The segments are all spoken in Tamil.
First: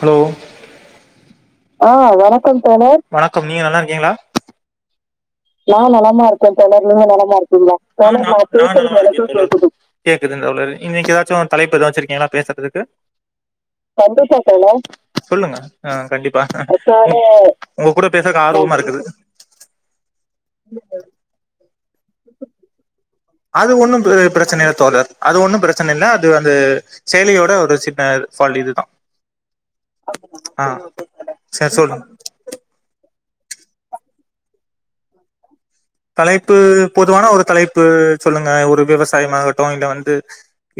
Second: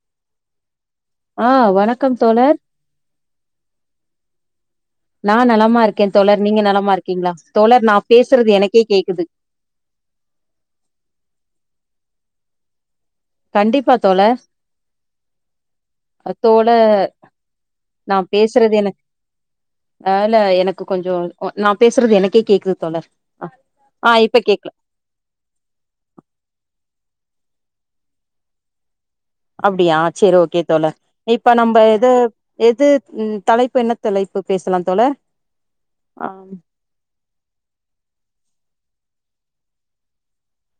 ஹலோ ஆ வணக்கம் தோழர் வணக்கம் நீங்க நல்லா இருக்கீங்களா நா நலமா இருக்க தோழர் நீங்க நலமா இருக்கீங்கலா நா நலமா இருக்கே கேக்குது இன்னிக்கு ஏதாச்சு தலைப்பு எதாவது வச்சிருக்கீங்களா பேசுறதுக்கு கண்டிப்பா தோழர் சொல்லுங்க ஆ கண்டிப்பா தோழர் உங்க கூட நா பேசறக்கு ஆர்வமா இருக்குது இல்ல எனக்கு கொஞ்ச [inaudible] நா பேசுறது எனக்கே கேக்குது தோழர் ஆ அது ஒன்னு ஆ பிர இப்ப பிரச்சன கேக்கல இல்ல தோழர் அது ஒன்னு பிரச்சன இல்ல அது வந்து செயலியோட ஒரு சின்ன ஃபால்ட் இதுதா அப்டியா சேரி ஓகே ஆ தோழர் இப்ப சரி நம்ப சொல்லுங்க எது எது தலைப்பு என்ன தலைப்பு பேசலா தோழர் ஆ தலைப்பு பொதுவான ஒரு தலைப்பு சொல்லுங்க ஒரு விவசாயமாகட்டு இல்ல வந்து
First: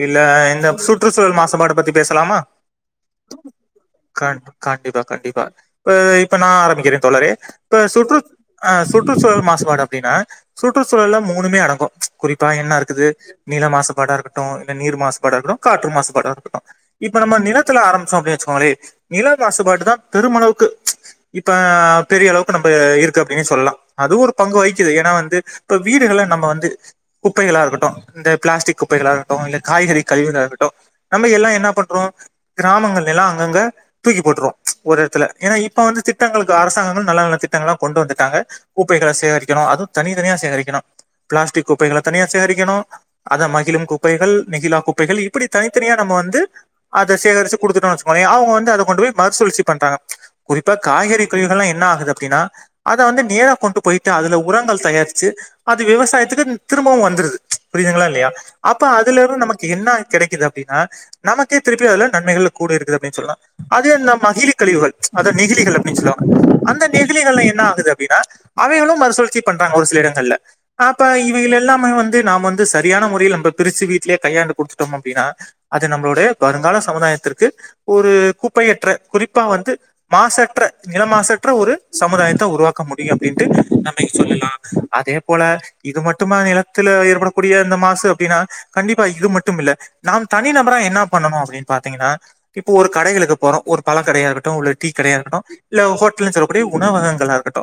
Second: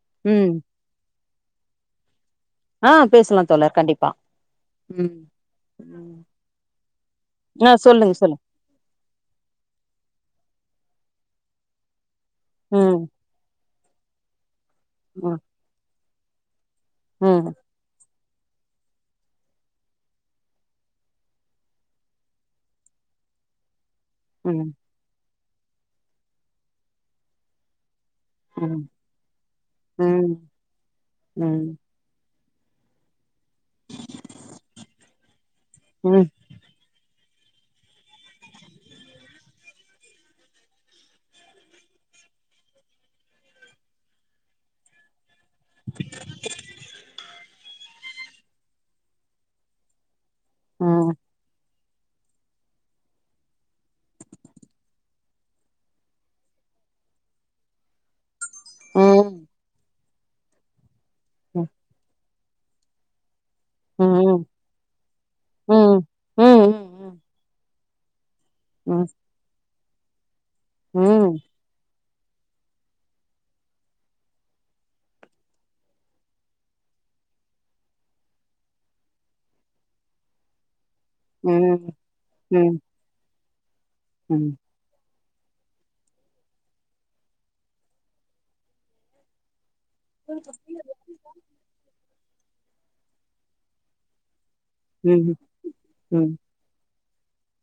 இல்ல ம் இந்த சுற்று சு மாசுபாடு பத்தி பேசலாமா ஆ பேசலா தோழர் கண்டிப்பா கண் கண்டிப்பா ம் கண்டிப்பா இப்ப ம் இப்ப நா ஆரம்பிக்கிறே தோழரே ஆ இப்ப சொல்லுங்க சுற்று சொல்லுங்க ஆ சுற்றுச்சூழல் மாசுமாட த சுற்றுச்சூழல மூணுமே அடங்கு குறிப்பா என்ன ம் இருக்குது நிற மாசம் பட இருக்கட்டு நீர் மாசு பாட ம் இருக்கடு காற்று மாசு பாட டக் இப்ப நம்ப ம் நிலத்துல ஆம்பிச்சொ அப்டிய நில மாசுபாடு தா பெருமளவுக்கு ச் இப்ப பெரிய அளவுக்கு நம்ப இருக்கு அப்டின்னு சொல்லலா அதுவு ஒரு பங்கு ம் வகி வந்து இப்ப வீடுகள நம்ப வந்து குப்பைகளா இருக்கட்டு இந்த ம் பிளாஸ்டிக் குப்பைகளாக இருக்கட்டு இல்ல காய்கறி ம் கழிவுகளாக இருக்கட்டு நம்ப ம் எல்லா என்னா பண்றோ கிராமங்கள்ல எல்லா அங்க தூக்கி போட்ருவோ ஒரு இடத்துல ஏன்னா இப்ப வந்து ம் திட்டங்களுக்கு அரசாங்கங்கள் நல்ல நல்ல திட் லாம் கொண்டு வந்துட்டாங்க குப்பைகள சேகரிக் கரு அது தனித்தனியா சேகரிக்கணு பிளாஸ்டிக் குப்பைகள தனியா சேகரிக்கணு அத மகிழம் குப்பைகள் நிகிழம் குப்பைகள் அப்டி தனித்தனியா நம்ம வந்து அத சேகரிச்சு கொடுத்துட்டோனு வச்சுகயே அவங்க வந்து அத கொண்டு போய் மறுசுழ்சி பண்றாங்க குறிப்பா ம் காய்கறி கழிவுகல்லா என்ன ஆகுது து அப்டின்னா அத வந்து நேரா கொண்டு போய் ட்டு அதுல உரங்கள் தயாரிச்சு அது விவசாயத்துக்கு திரும்பவும் வந்துருது புரியுதுங்களா இல்லையா அப்ப அதுல ம் இருந்து நமக்கு என்ன கிடைக்குது அப்டினா ம் நமக்கே திருப்பி அதுல்ல நன்மைகளு கூட இருக்குது அப்டின்னு சொல்லா அது ம் மகிழி கழிவுகள் அத நெகிழிகள் ம் அப்டின்னு ம் சொல்லுவாங்க அந்த ம் நெகிழிகளா என்ன ஆகுது அப்டின்னா ம் மறுசூழற்ச்சி பண்றாங்க ஒருசி ல இடங்கள ஆப்ப ம் இவல எல்லாமே வந்து து நாம வந்து சரியான முறையில நம்ம பிரிச்சு வீட்டிலயே கையாண்டு குடுத்துட்டோம் அப்டின்னா அது நம்ளுடைய வருங்கால சமுதாயத்திற்கு ஒரு குப்பையற்ற குறிப்பா வந்து மாசற்ற ம் நிலமாசற்ற ஒரு ம் சமுதாயத்த ம் ம் உருவாக்க முடியு அப்படின்ட்டு நம் நீங்க ம் சொல்லலா அதே போல இது மட்டும்மா நிலத்துல ஏற்படக்கூடிய இந்த மாசு அப்டின்னா கண்டிப்பா இது மட்டு இல்ல நாம் தனி நபரா என்ன பண்ணு அப்டின்னு பாத்தீங்கன்னா இப்போ ஒரு கடைகளுக்கு போறோ ஒரு பல கடையாகட் டு உள்ள டீ கடையா ம் இருட்டு இல்ல ஹோட்டல்னு செல்லக்ககூடிய உணவகங்க லா இருகட்டு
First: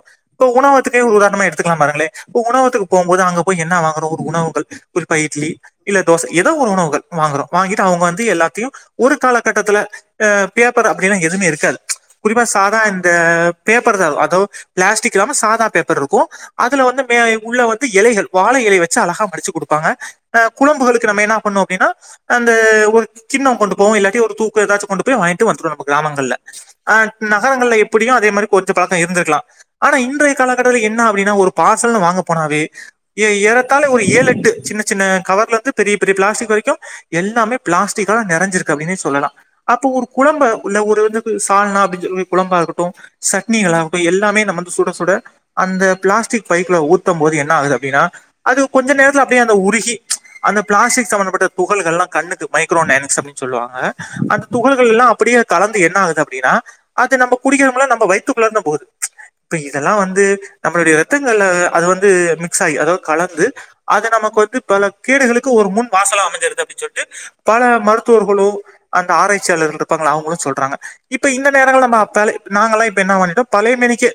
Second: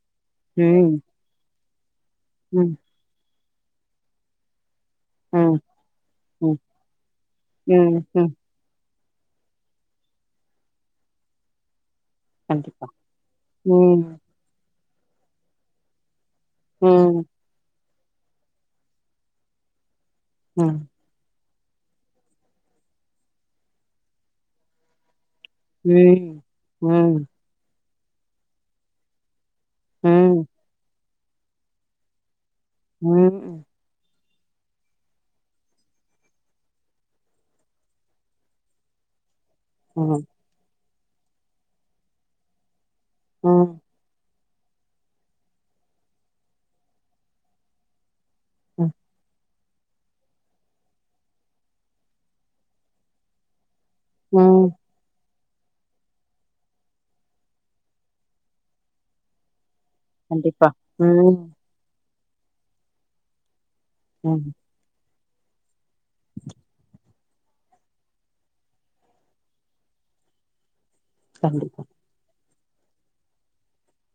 ம் உதாரணமா எடுத்துகலா பாருங்களே இப்ப உணவகத்துக்கு போபோது அங்க போய் என்ன வாங்குறோ ஒரு உணவுகள் குறிப்பா இட்லி ம் இல்ல தோச ஏதோ ம் ஒரு உணவுகள் வாங்குறோ வாங்கிட்டு ம் அவங்க வந்து ம் எல்லாத்தையு ஒரு காலகட்டத்துல அ பேப்பர் அப்டிலா எதுவுமே இருக்காது குறிப்பா சாதா கண்டிப்பா இந்த பேப்பர் தா ம் அதோ பிளாஸ்டிக் இல்லாம சாதா பேப் ப்பர்ருக்கு அதுல வந்து மே ம் ம் உள்ள வந்து இலைகள் வாழை இலை வச்சு அழகா மடிச்சு குடுப்பாங்க அ ம் குழபுளுக்கு நம்ம என்ன பண்ணோ னா அந்த ஒரு கின்னோ கொண்டு போவோ இல்லாட்டி ஒரு தூக்கு ஏதாச்சும் கொண்டு போய் வாங்கிட்டு டு வந்துடோ நம்ம கிராமங்களல ம் நகரங்களல எப் புடியு அதே மாரி கொஞ்ச பழக்கோ இருந்திருக்கலா ஆனா ம் ம் இன்றைய ம் கால என்ன அப்டின்னா ஒரு பார்சல் வாங்க போனாவே ஏ ம் ஏறத்தாலே ஒரு ஏழு எட்டு டு சின்ன சின்ன கவர்ல இருந்து பெரிய பெரிய பிளாஸ்டிக் வரைக்கு எல்லாமே பிளாஸ்டிகா நெறைஞ்சிருக்கு அப்டினே சொல்லலா அப்போ ஒரு ம் குழம்ப உள்ள ஒரு ம் சால்னா அப்டின்னு சொல்லி குழம்பா இருக்கட்டு சட்னிகள் ஆகட்டு எல்லாமே நம்ம சுட சுட அந்த பிளாஸ்டிக் பைக்ல ஊத்த போது என்ன ஆகுது அப்டின்னா அது கொஞ்ச நேரதுல அப்டியே உருகி அந்த பிளாஸ்டிக் சம்பந்தப்பட்ட துகள்களா கண்ணுக்கு மைக்ரோநேனிக்ஸ் அப்டினு சொல்லுவாங்க அந்த ம் துகள்கள் எல்லா அப்படியே கலந்து என்ன ஆகுது அப்டின்னா அது நம்ம குடிக்கிறம்ல நம்ம வயதுக்குள்ள தா போகுது ப்ப இது இதெல்லா வந்து கண்டிப்பா நம்மளுடைய ம் ரத்தங்கள் அது வந்து அது மிக்ஸ் ஆகி அதாவது கலந்து அது நமக்கு ம் வந்து பல கீரைகளுக்கு ஒரு முன் வாசலா அமைஞ்சருது அப்படின்னு சொல்லிட்டு பல மருத்துவர்களு அந்த ஆராய்ச்சியாளர்கள் இருப்பாங்கள அவங்களு சொல்றாங்க இப்ப இந்த நேரங்கள கண்டிப்பா நம்ம ஆத்தாலே நாங்களல்லா இப்ப என்ன பண்ட்டோ பழைய மேனிக்கே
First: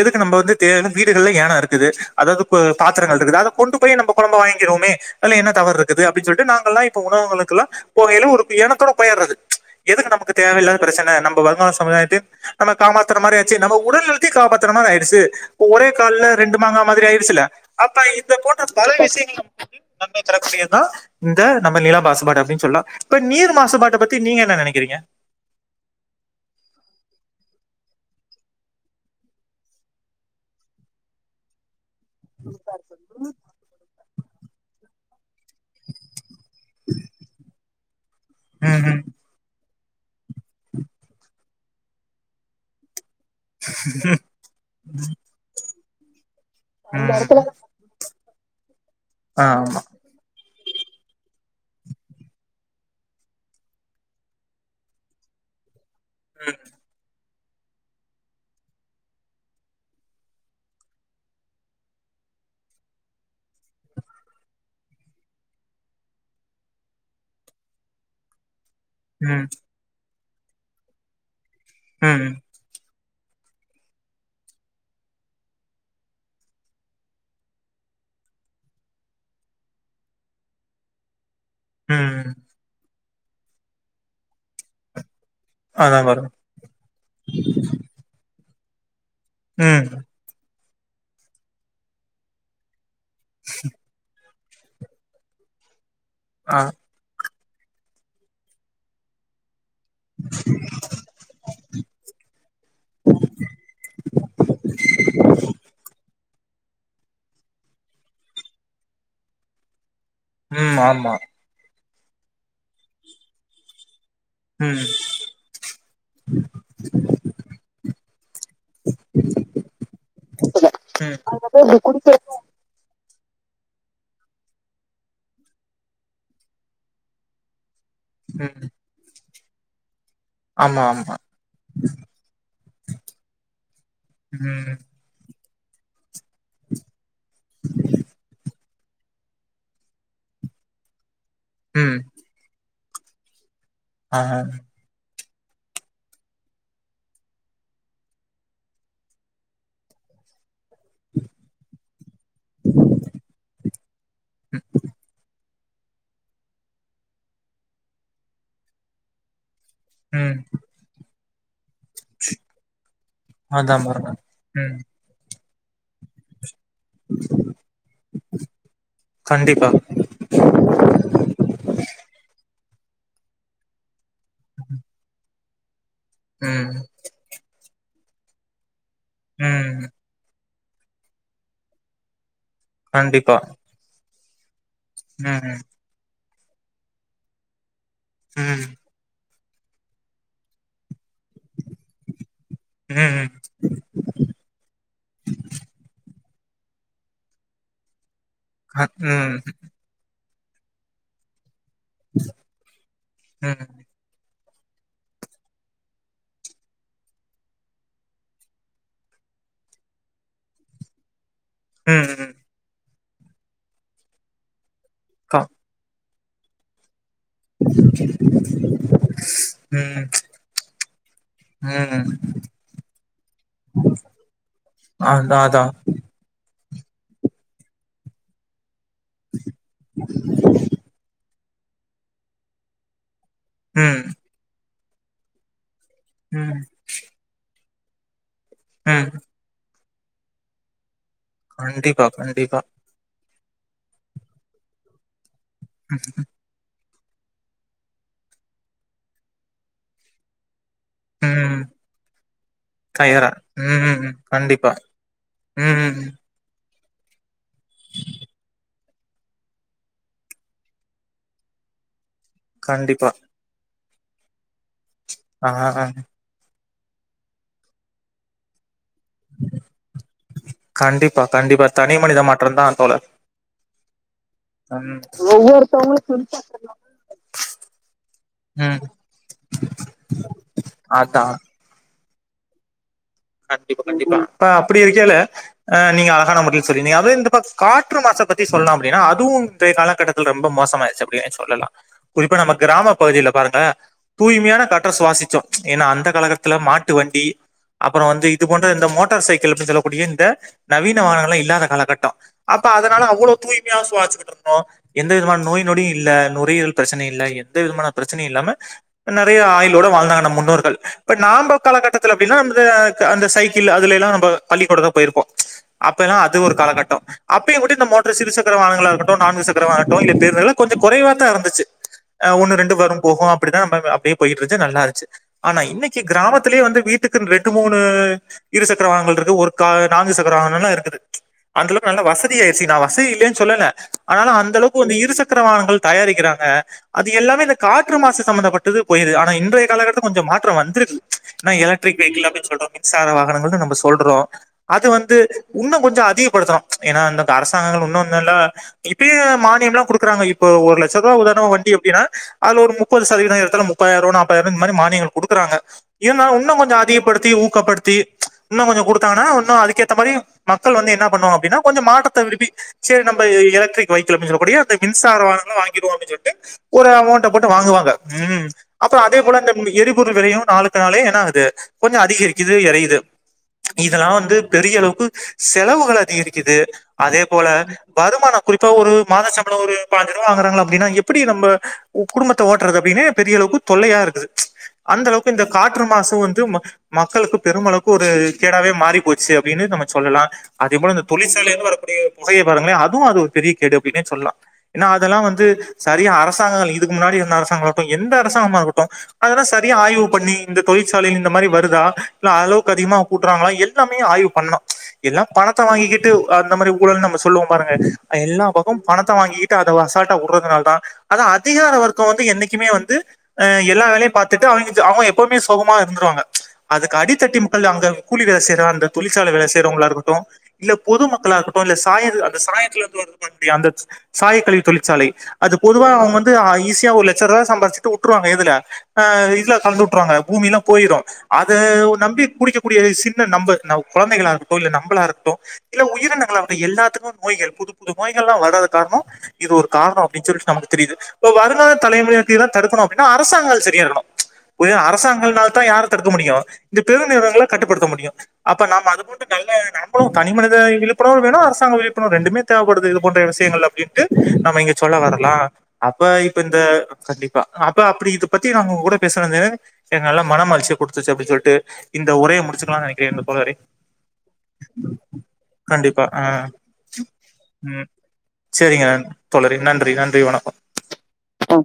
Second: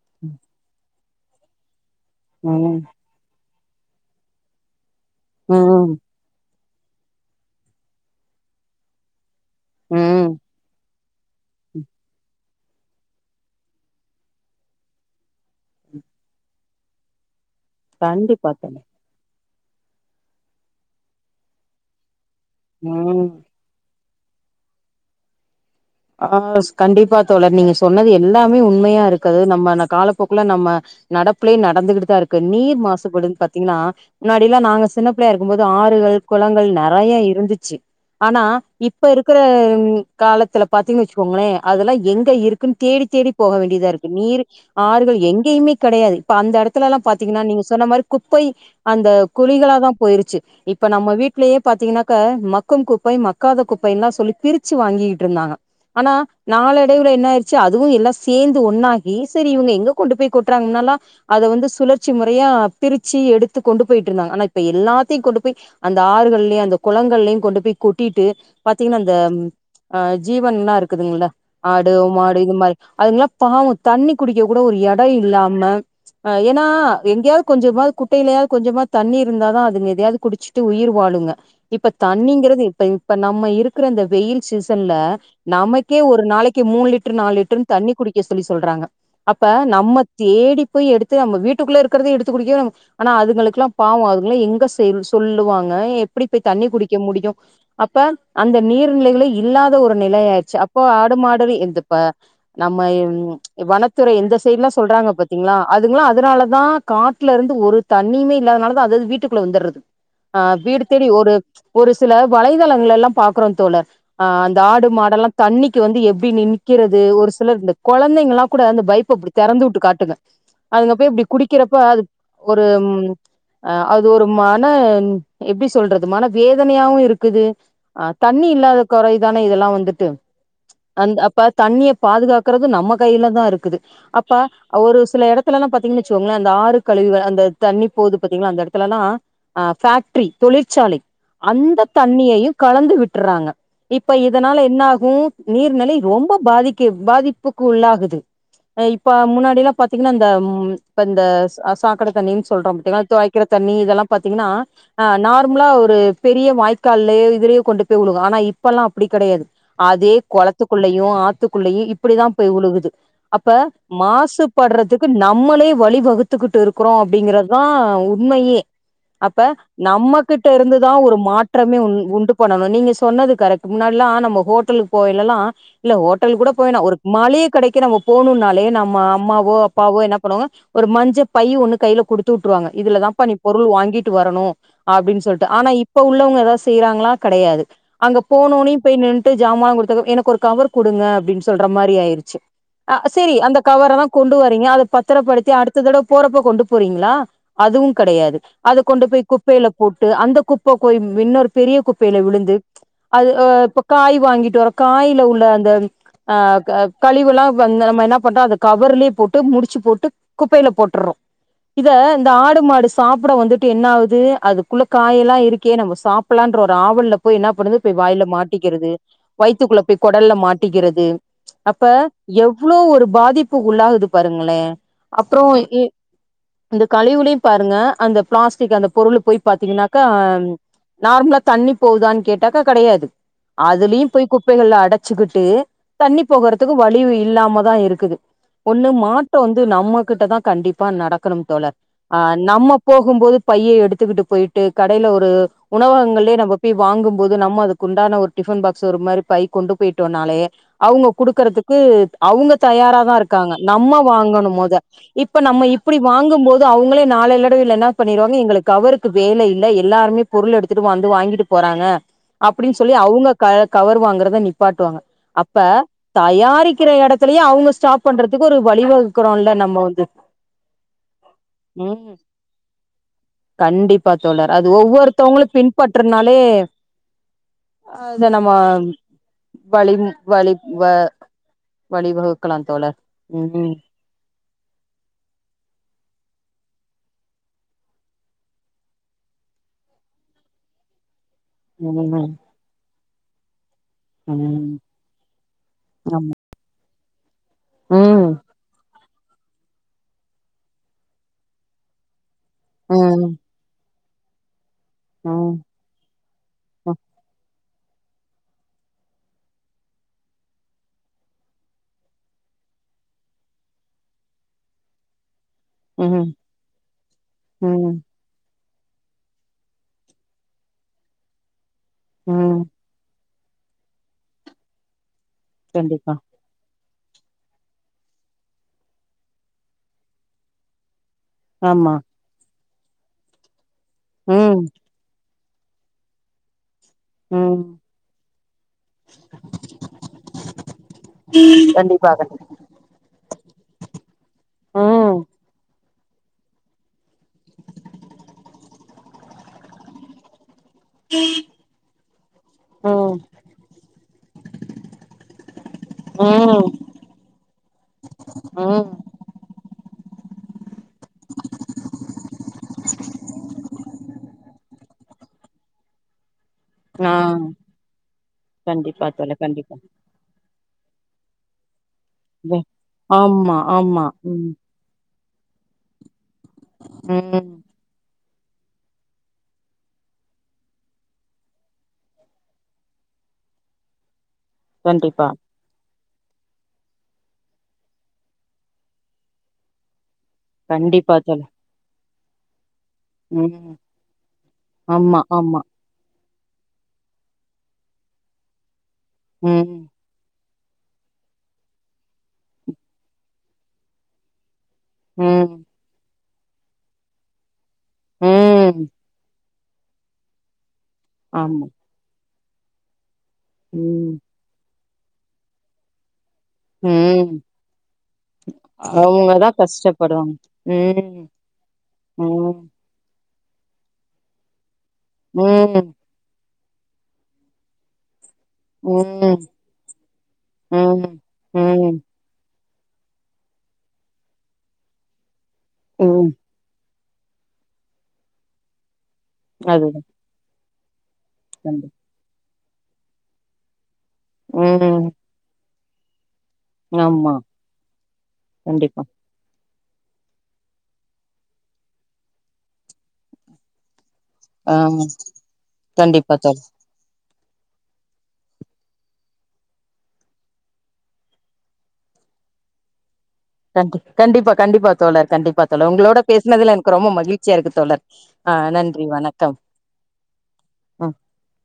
எதுக்கு நம்ம வந்து வீடுகள்ல யானோ இருக்குது அதாவது ம் பல ம் பாத்திரங்கள் இருக்குது கொண்டு போய் நம்ம குழம்பா வாங்கிறொமே இல்ல என்ன ம் தவறுக்குது அப்டி சொல்ட்டு நாங் இல்லா இப்ப உணவுங்களுக்குல்லா போகௌல ஒரு எனத்தோட போயிர்றது எதுக்கு நமக்கு ம் தேவையில்லாத பிரச்சன நம்ப வருங்கால சமுதாயத்தயு நம்ம காமாத்திரமாரி ஆச்சு நம்ம உடல் நலத்தயு காப்பாத்துரமாரி ஆயிடுச்சு ஒரே கல்லுல ரெண்டு மாங்கா மாதிரி ஆயிச்சுல அப்பா இந்த கண்டிப்பா தோழி போட்ட [inaudible] விஷயங்களு நன்மை தரக்கூடிய தா இந்த நம்ம நிலா பாசுபாட டினு சொல்லா இப்ப ம் நீர் மாசுபாட்ட பத் த்தி நீங்க என்ன நெனக்கிறீங்க ஆ கண்டிப்பா தோழர் நீங்க சொன்னது எல்லாமே உண்மையா இருக்கு நம்ம காலப்போக்கல நம்ம நடப்புலயே நடந்துகிட்டு தாருக்கு நீர் மாசுபடு பாத்தீங்கனா முன்னாடிலா நாங்க சினப் பிளயா இருக்கு போது ஆறுகள் குளங்கள் நெறைய இருந்துச்சு ஆனா ம், இப்ப இருக்குற காலத்துல பாத்தீங்னு வச்சுக்கோங்களே அதெல்லா எங்க இருக்குன் தேடி தேடி போக வேண்டியதா இருக்கு நீர் ஆறுகள் எங்கேயுமே கடையாது அந்த இடத்துலல்லா ம், அந்த பாத்தீங்கன்னா நீங்க சொன்ன மாரி குப்பை அந்த குழிகள தா போயிருச்சு இப்ப நம்ம வீட்லயே பாாரத்தீங்கன்னாக்க மக்கும் குப்பை மக்காத குப்பைன்லா சொல்லி பிரிச்சு வாங்கிகிட்ருந்தாங்க ஆனா நாளடைவுல என்ன ஆயி ச்சு அதுவு எல்லாசேந்து ஒன்னாகி செரி இவங்க எங்க கொண்டு போய் கொட்டுறாங்க முன்னாலா அத வந்து சுழற்சி முறையா பிரிச்சு எடுத்து கொண்டு போயிட்டுருந்தாங்க ஆனா இப்ப எல்லாத்தையு கொண்டு போய் அந்த ஆறுகள்லயு அந்த குளங்கள்லயு கொண்டு போய் கொட்டிட்டு பாத்தீங்கனா அந்த ம். அ ஜீவன்னா இருக்குதுங்கள ஆடு இடத்துல ஆமா மாடு இது மாரி அதுங்கல்லா பாவொ தண்ணி குடிக்க கூட ஒரு எடொ இல்லாம ஏனா எங்கேயாவது கொஞ்சமாவது குட்டையிலையாவது கொஞ்சமா தண்ணி இருந்தாதா அதுங்க எதையாவது குடிச்சுட்டு உயிர் வாழுங்க இப்ப ம் ம் ம் தண்ணிங்கிறது இப்ப இப்போ நம்ம இருக்கிற அந்த வெயில் சீசன் ல நமக்கே அதான் ஒரு வரும் நாளைக்கு மூணு லிட்டரு நால் லிட்ருனு தண்ணி குடிக்க சொல்லி சொ சொல்றாங்க அப்ப ம் நம்ம தேடி போய் எடுத்து நம்ம வீட்டுக்குள்ள இருக்கத எடுத்து குடிக்கவே நம ஆனா அதுங்கலுகெல்லா பாவோ அது இலா எங்க செயல் சொல்லுவாங்க எப் அப்டி போய் ஆ தண்ணி குடிக்க முடியு அப்ப அந்த நீர்நிலைகள இல்லாத ஒரு நிலையாச்சு அப்போ ஆடு மாடு இந்து ப நம்ம வனத்துறை எந்த சைடலா சொல்றாங்க பாத்தீங்களா அதுங்லா அதனாலத னா காட்டுலருந்து ஒரு தண்ணியுமே இல்லாதனால தா அதுது வீட்டுக்குள்ள வந்தர்ரது ஆ ம் வீடு தெடி ஆமா ஒரு ஒரு சில வலைதளங்களல்லா பாக்குறோ தோழர் அ ம் ஆடு மாடெல்லா தண்ணிக்கு வந்து எப்டி நி நிக்கிறது ஒரு சிலர் இந்த குழந்தங்கல்லா கூட அந்த பைப்பு இப்படி திறந்துட்டு காட்டுங்க அதுங்க ம் போய் இப்டி அவங்க குடிக்கிறப்ப வந்து அது குடிக்கிற ஒரு அ அது ஒரு மன எப்டி சொல்றது மன வேதனையாவு இருக்குது ஆ தண்ணி ம் இல்லாத கொறை தானே இதெல்லா வந்துட்டு ஆமா ஆமா அந்த் அப்ப தண்ணிய பாதுகாக்ற்து நம்ம கையில தா இருக்குது அப்ப ம் ஒரு சில எடத் பூக்களலா பாத்திங்கன்னு வச்சிகோங்களே அந்த ஆறு கழிவுக அந்த தண்ணி போகுது பாத்தீங்கன்னா அந்த எடக்கு லானா அ ஃபேக்ட்ரி தொழிற்சாலை அந்த ம் தண்ணியையு கலந்து விட்றாங்க இப்ப ஆ, இதனால என்ன ஆகு நீர்நிலை ரொம்ப பாதிக்க பாதிப்புக்கு உள்ளாகுது அ இப்ப முன்னாடில்லா பாத்தீங்கனா ந்த இப்ப இந்த சாக்கடை தண்ணின்னு சொல்றொ பாத்தீங்கன்னா துவைக்கிற தண்ணி இதெல்லா பாத்தீங்கன்னா ம், ஆ நா ப்ம்லா ஒரு பெரிய வாய்க்காலயோ இதலையோ கொண்டு போய் வுழுகு ஆனா இப் இப்பல்லா அப்டி கெடையாது அதே ம் குளத்துக்குள்ளயை ஆத் குள்ளயு இப்டிதா போய் உழுகுது அப்ப அதான் பாருங்க ம் மாசுபடுறதுக்கு நம் நம்மளே வழி வகுத்துக்கிட்டு இருக் ருக்குறோ அப்டிங்கறதா உண்மையே அப்ப கண்டிப்பா நம்மகிட்ட இருந்துதா ஒரு மாற்றமே உண் உண்டு பண்ணணு நீங்க சொன்னது கரெக்ட் தும்முனால் ல்லாம் நம்ம ஹோட்டலுக்கு போவேலலா இல்ல ஹோட்டல் கூட ம் போவேனா ஒரு மல்லியே கடைக்கு நம் போணும்னாலே நம் மாம்மாவோ ம் அப்பாவோ என்ன பண்ணுவாங் ஒரு மஞ்ச பை ஒன்னு கையில குடுத் துட்டுருவாங்க இதுலதாபா கண்டிப்பா நீ பொருள் வாங்கிட் ட்டு வரணு அப்டின் ம் சொல்ட்டு ஆனா இப்ப உள்ளவங்க அத செய்றாங்ளா கடயாது அ ம் போனோனு போய் நின் டு ஜாம கொடுத்தக எனக்கொரு கவர் குடுங்க ப்டின் சொல்ற மாரி ஆயிருச்சு அ ம் ம் ம் சேரி அந்த கவரத கொண்டு வரீங்க அத பத்தரப்படுத்தி அடுத்ததட போறப்ப கொண்டு போறீங்ளா அதுவு கடயாது அத அ கொண்டு போய் ம் குப்பையில போட்டு அந் குப்பபோய் இன்னொரு பெரிய குப்பையில விழுந்து அது அ ம் இப்ப காய் வாங்கிட்டு வர காயில உள்ள அந்த அ க கழிவுல்லா இப்ப வந்து நம்ப என்ன பணரோ அந்த கவர்லே போட்டு முடிச்சு போட்டு குப்பைல போட்றோ இத ம் இந்த ம் ஆடு மாடு சாப்பிட வந்துட்டு என்ன ஆகுது அது குள்ள காய எல்லா கா இருக்கே நம்ம சாப் பிலான்ற என்ற ஒரு ஆவல போய் என்னா பண்ணுது போய் வாயில மாட்டிக்கிறது வயிற்றுக்குள்ள போய் ம் குடல்ல மாட்டிக்கிறது அப்ப ம் எவ்வளவு ஒரு பாதிப்பு உள்ளாகுது பாருங்களே அதா அப்புறோ அதா எ அந்த கழிவுலயு பாருங்க அந்த பிளாஸ்டிக் அந்த பொருளு போய் பாத்தீங்கன்னாக்கா நார்மலா தண்ணி போவுதான் கேட் டாக்கா கிடையாது ம் அதுலயும் போய் குப்பைகள்ல அட வச்சுக்கிட்டு தண்ணி ம் போகறதுக்கு வலியு இல்லாம தா இ இருக்குது ஒன்னு ம் மாட்ட வந்து நம்ம கிட்ட தா கண்டிப்பா நட க்கணும் தோழர் கண்டிப்பா ஆ கண்டிப்பா நம்ம போகும் போது பைய எடுத்துக்கிட்டு போய்டு கடயில ஒரு ம் உணவகங்களே நம்ம பி வாங்கு போது நம்ம அதுக்கு உண்டான ஒரு டிஃபன் பாக்ஸ் ஒரு மாரி பை கொண்டு போயிட்டோனாலே அவுங்க ம், குடுக்கறதுக்கு அவுங்க தயார தான் தயாரா இருக்காங்க ம் நம்ம ம், வாங்கணு கண்டிப்பா மொத இப்ப நம்ம ம் இப்படி ம், வாங்கு போது து அவுங்ளே நாளடைவுல என்ன பண்ணிருவாங்க எங்களுக்கு கவருக்கு வேல இல்ல எல்லாருமே பொருள் எடுத்துட்டு வந்து வாங்கிட்டு போறாங்க அப்டின் சொல்லி கண்டிப்பா அவுங்க க கவர் வாங்கறதா நிப்பாட்டுவாங்க ஆ அப்ப ஆ, தயாரிக் கிற எடத்தலயும் அவுங்க ஸ்டாப் பண்றதுக்கு ஒரு வழிவ க்கறோம் இல்ல நம்ம வந்து கண்டிப்பா கண்டிப்பா தனி ம் மனித மாற்றந்தா தோழர் கண்டிப்பா தோழர் அது ம் ஒவ்வொருத்தவங்களும் ஒவ்வொருத்தவங்களுக்கு பின்பற்றுனாலே அத நம்ம ம் வலி வலி வ அதா வழி வகுக்கலா தோழ கண்டிப்பா கண்டிப்பா இப்ப அப்டி இருக்கேல ஆ நீங்க அழகான முகில்ஸ் தோழி நீங்க அப்டே இந்த பக் காற்று மாச பத்தி சொல்லலாம் அப்டின்னா அதுவும் இந்த காலகட்டத்தில் ரொம்ப மோசமாயிருச்சு அப்டி ஆச்சி சொல்லலா ம் குறிப்பா நம்ம கிராம பகுதில பாக்கட்ட தூய்மையான ம் காற்ற சுவாசிச்சோம் ஏன்னா அந்த ஆமா காலகட்டத்துல மாட் டு வண்டி அப்பறம் வந்து ம் இது போன்ற இந்த மோட் டார் சைக்கள் அப்டின் சொல்லக்கூடிய இந்த நவீன வாகனங்கள்லா இல்லாத காலகட்டோம் அப்ப அதனால ம் அவ்ளோ தூய்மையா சுவாச்சி கிட்டு இருந்தோம் எந்த விதமான ம் நோய் நொடியும் இல்ல நுரையீரல் பிரச்சன இல்ல எந் ந்தவிதமான பிரச்சனையே இல்லாம நறயா ஆயுளோட வாழ்ந்தாங்க நம் முன்னோர்கள் பட் நாம்ப காலகட்டத்துல அப்டினா து ஆ க அந்த சைக்கிள் அதுலலாம் நம்ப பள்ளிக்கூட தான் போயிருப்போம் அப்பேல்லாம் ம் ம் அது ஒரு காலகட்டம் அப்பையும் கோட்டி இந்த மோட்டர் சிறுசக்கர வாகன களா இருக்கட்டும் நான்கு சக்கரவாகட்டும் இல்ல தெ இதுலா கொஞ்சம் கொறைவா தான் இருந்துச்சு ஆ ஒன்னு ம் ரெண்டு வரும் போகும் அப்படிதான் நம்ப அப்டே போகிட்டு இருந்துச்சி நல்லாருன்ச்சி ஆனா இன்னைக்கு கண்டிப்பா கிராமத்துலே வந்து வீட் க்கு ரெண்டு மூணு இரு சக்கரவாங்கள் இருக்கு ஒரு கார் நான்கு சக்கரவாகனங்கலா இருக்குது அந்தலவுக்கு ஆமா நல்லா வசதி ஆ ச்சி நா வசிதி இல்லன் சொல்லல ஆனாலு அந்த ம் அளவுக்கு கொஞ்சோ இரு சக் கரவாகனங்கள் தயாரிக்கிறாங்க அது எல்லாமே இந்த ம் காற்று மாசு சம்மந்தப்பட்டது போயிருது ஆனா இன்றைய காலகட்டதுக்கு கொஞ்சம் மாற்றம் வந்துருக்கு ஆனா எத கண்டிப்பாக சொல்றோம் அது ம் வந்து இன்னும் கொஞ்சம் அதிகப்படுத்தணும் ஏன்னா இந்த அரசாங்கங்கள் இன்னும் நல்லா இப்பயே மானியம்லாம் குடுக்குறாங்க இப்போ ஒரு லட்ச ரூபா உதாரணமா வண்டி அப்படின்னா அதுல ஒரு முப்பது ம் சதவீதம் இடத்துல முப்பதாயிரம் ரூபா நாற்பதாயிரம் இந்த மாதிரி மானியங்கள் குடுக்குறாங்க இருந்தாலும் இன்னும் ம் கொஞ்சம் அதிகப்படுத்தி ஊக்கப்படுத்தி இன்னும் கொஞ்சம் ம் கொடுத்தாங்கன்னா இன்னும் அதுக்கேற்ற மாதிரி மக்கள் வந்து என்ன பண்ணுவாங்க அப்படின்னா கொஞ்சம் மாற்றத்தை விரும்பி சரி நம்ம எலக்ட்ரிக் வெஹிக்கிள் அப்படின்னு சொல்லக்கூடிய அந்த மின்சார வாகனங்களை வாங்கிடுவோம் அப்படின்னு சொல்லிட்டு ஒரு அமௌண்ட்டை ஆ போட்டு வாங்குவாங்க ம் அப்புறம் கண்டிப்பா அதே தோழி போல இந்த கண்டிப்பா எரிபொருள் விலையும் நாளுக்கு நாளே என்ன ஆகுது கொஞ்சம் அதிகரிக்குது வே இறையுது ஆமா ஆமா இதெல்லாம் வந்து ம் பெரிய அளவுக்கு செலவுகள் அதிகரிக்குது அதே போல ம் வருமானம் குறிப்பா ஒரு மாத சம்பளம் ஒரு பாஞ்சு ரூபா வாங்குறாங்க அப்படின்னா எப்படி நம்ம குடும்பத்தை ஓட்டுறது அப்படின்னு பெரிய அளவுக்கு தொல்லையா இருக்குது அந்த கண்டிப்பா அளவுக்கு இந்த காற்று மாசு வந்து மக்களுக்கு பெருமளவுக்கு ஒரு கேடாவே மாறி போச்சு அப்படின்னு நம்ம சொல்லலாம் அதே போல இந்த கண்டிப்பா தோழி தொழிற்சாலையில இருந்து வரக்கூடிய புகையை பாருங்களேன் அதுவும் அது ஒரு பெரிய ம் கேடு அப்படின்னே சொல்லலாம் ஏன்னா ஆமா அதெல்லாம் வந்து ஆமா சரியா அரசாங்கங்கள் இதுக்கு முன்னாடி இருந்த அரசாங்கமாகட்டும் எந்த அரசாங்கமா இருக்கட்டும் அதெல்லாம் சரியா ம் ஆய்வு பண்ணி இந்த தொழிற்சாலையில் இந்த மாதிரி வருதா இல்ல அளவுக்கு அதிகமா கூட்டுறாங்களா எல்லாமே ஆய்வு பண்ணணும் எல்லாம் ம் பணத்தை வாங்கிக்கிட்டு அந்த மாதிரி ஊழல்னு நம்ம சொல்லுவோம் பாருங்க எல்லா ம் பக்கம் பணத்தை வாங்கிக்கிட்டு அதை அசால்ட்டா விடுறதுனால தான் அதான் ஆமா அதிகார வர்க்கம் வந்து என்னைக்குமே வந்து அஹ் எல்லா ம் வேலையும் பார்த்துட்டு அவங்க அவங்க எப்பவுமே சுகமா இருந்துருவாங்க அதுக்கு ம் அடித்தட்டி மக்கள் அங்க கூலி வேலை செய்யற அந்த தொழிற்சாலை வேலை அவங்கதா செய்யறவங்களா இருக்கட்டு கஷ்டப்படுவாங்க இல்ல ம் பொதுமக்களா இருக்கட்டு இல்ல சாய அந்த ம் சாயத்துல இருந்து வரக்கூடிய அந்த சாயக்கழிவு தொழிற்சாலை அது பொதுவா ம் அவங்க வந்து ஈஸியா ஒரு லட்ச ரூபா சம்பாரிச்சுட்டு விட்டுருவாங்க இதுல ஆஹ் ம் இதுல கலந்து விட்டுருவாங்க பூமி எல்லாம் போயிரும் ம் அத ம் நம்பி குடிக்கக்கூடிய சின்ன நம்ம குழந்தைகளா இருக்கட்டும் இல்ல நம்மளா இருக்கட்டும் இல்ல ம் உயிரினங்களா இருக்கட்டும் எல்லாத்துக்குமே நோய்கள் புது புது நோய்கள்லாம் வராத காரணம் இது ஒரு அதுதா காரணம் அப்படின்னு சொல்லிட்டு நமக்கு தெரியுது இப்ப வருங்கால கண்டிப் தலைமுறையினருக்கு இதெல்லாம் தடுக்கணும் அப்படின்னா அரசாங்கங்கள் சரியா இருக்கணும் புதிய ம் அரசாங்கங்கள்னால தான் யார தடுக்க முடியு இந்த ஆமா பெருநிறுவனங்கள கட்டுப்படுத்த முடியு அப்ப நாம அது கண்டிப்பா போட்டு நல்ல நம்மளு தனி மனித விழிப்புணர்வு வேணு அரசாங்க விழிப்புணர்வு ரெண்டுமே தேவப்படுது இது போன்ற விஷயங்கள் அப்டின்ட்டு நம்ம ஆ இங்க சொல்ல வரலா அப்ப கண்டிப்பா இப்ப தோழி இந்த கண்டிப்பா அப்ப அப்டி இத பத்தி நாங்க உங்க கூட பேசுனது எனக்கு நல்ல மன மகிழ்ச்சிய குடுத்துச்சு அப்டின்னு சொல்ட்டு இந்த உரைய முடிச்சுக்கலானு நெனைக்கிறே தோழரே கண்டி கண்டிப்பா கண்டிப்பா தோழர் கண்டிப்பா தோழர் கண்டிப்பா உங்களோட ஆ பேசுனதுல எனக்கு ரொம்ப மகிழ்ச்சியா இருக்கு ம் தோழர் ஆ செரிங்க நன்றி வணக்கம் தோழரே நன்றி நன்றி வணக்கம் ம் ஆ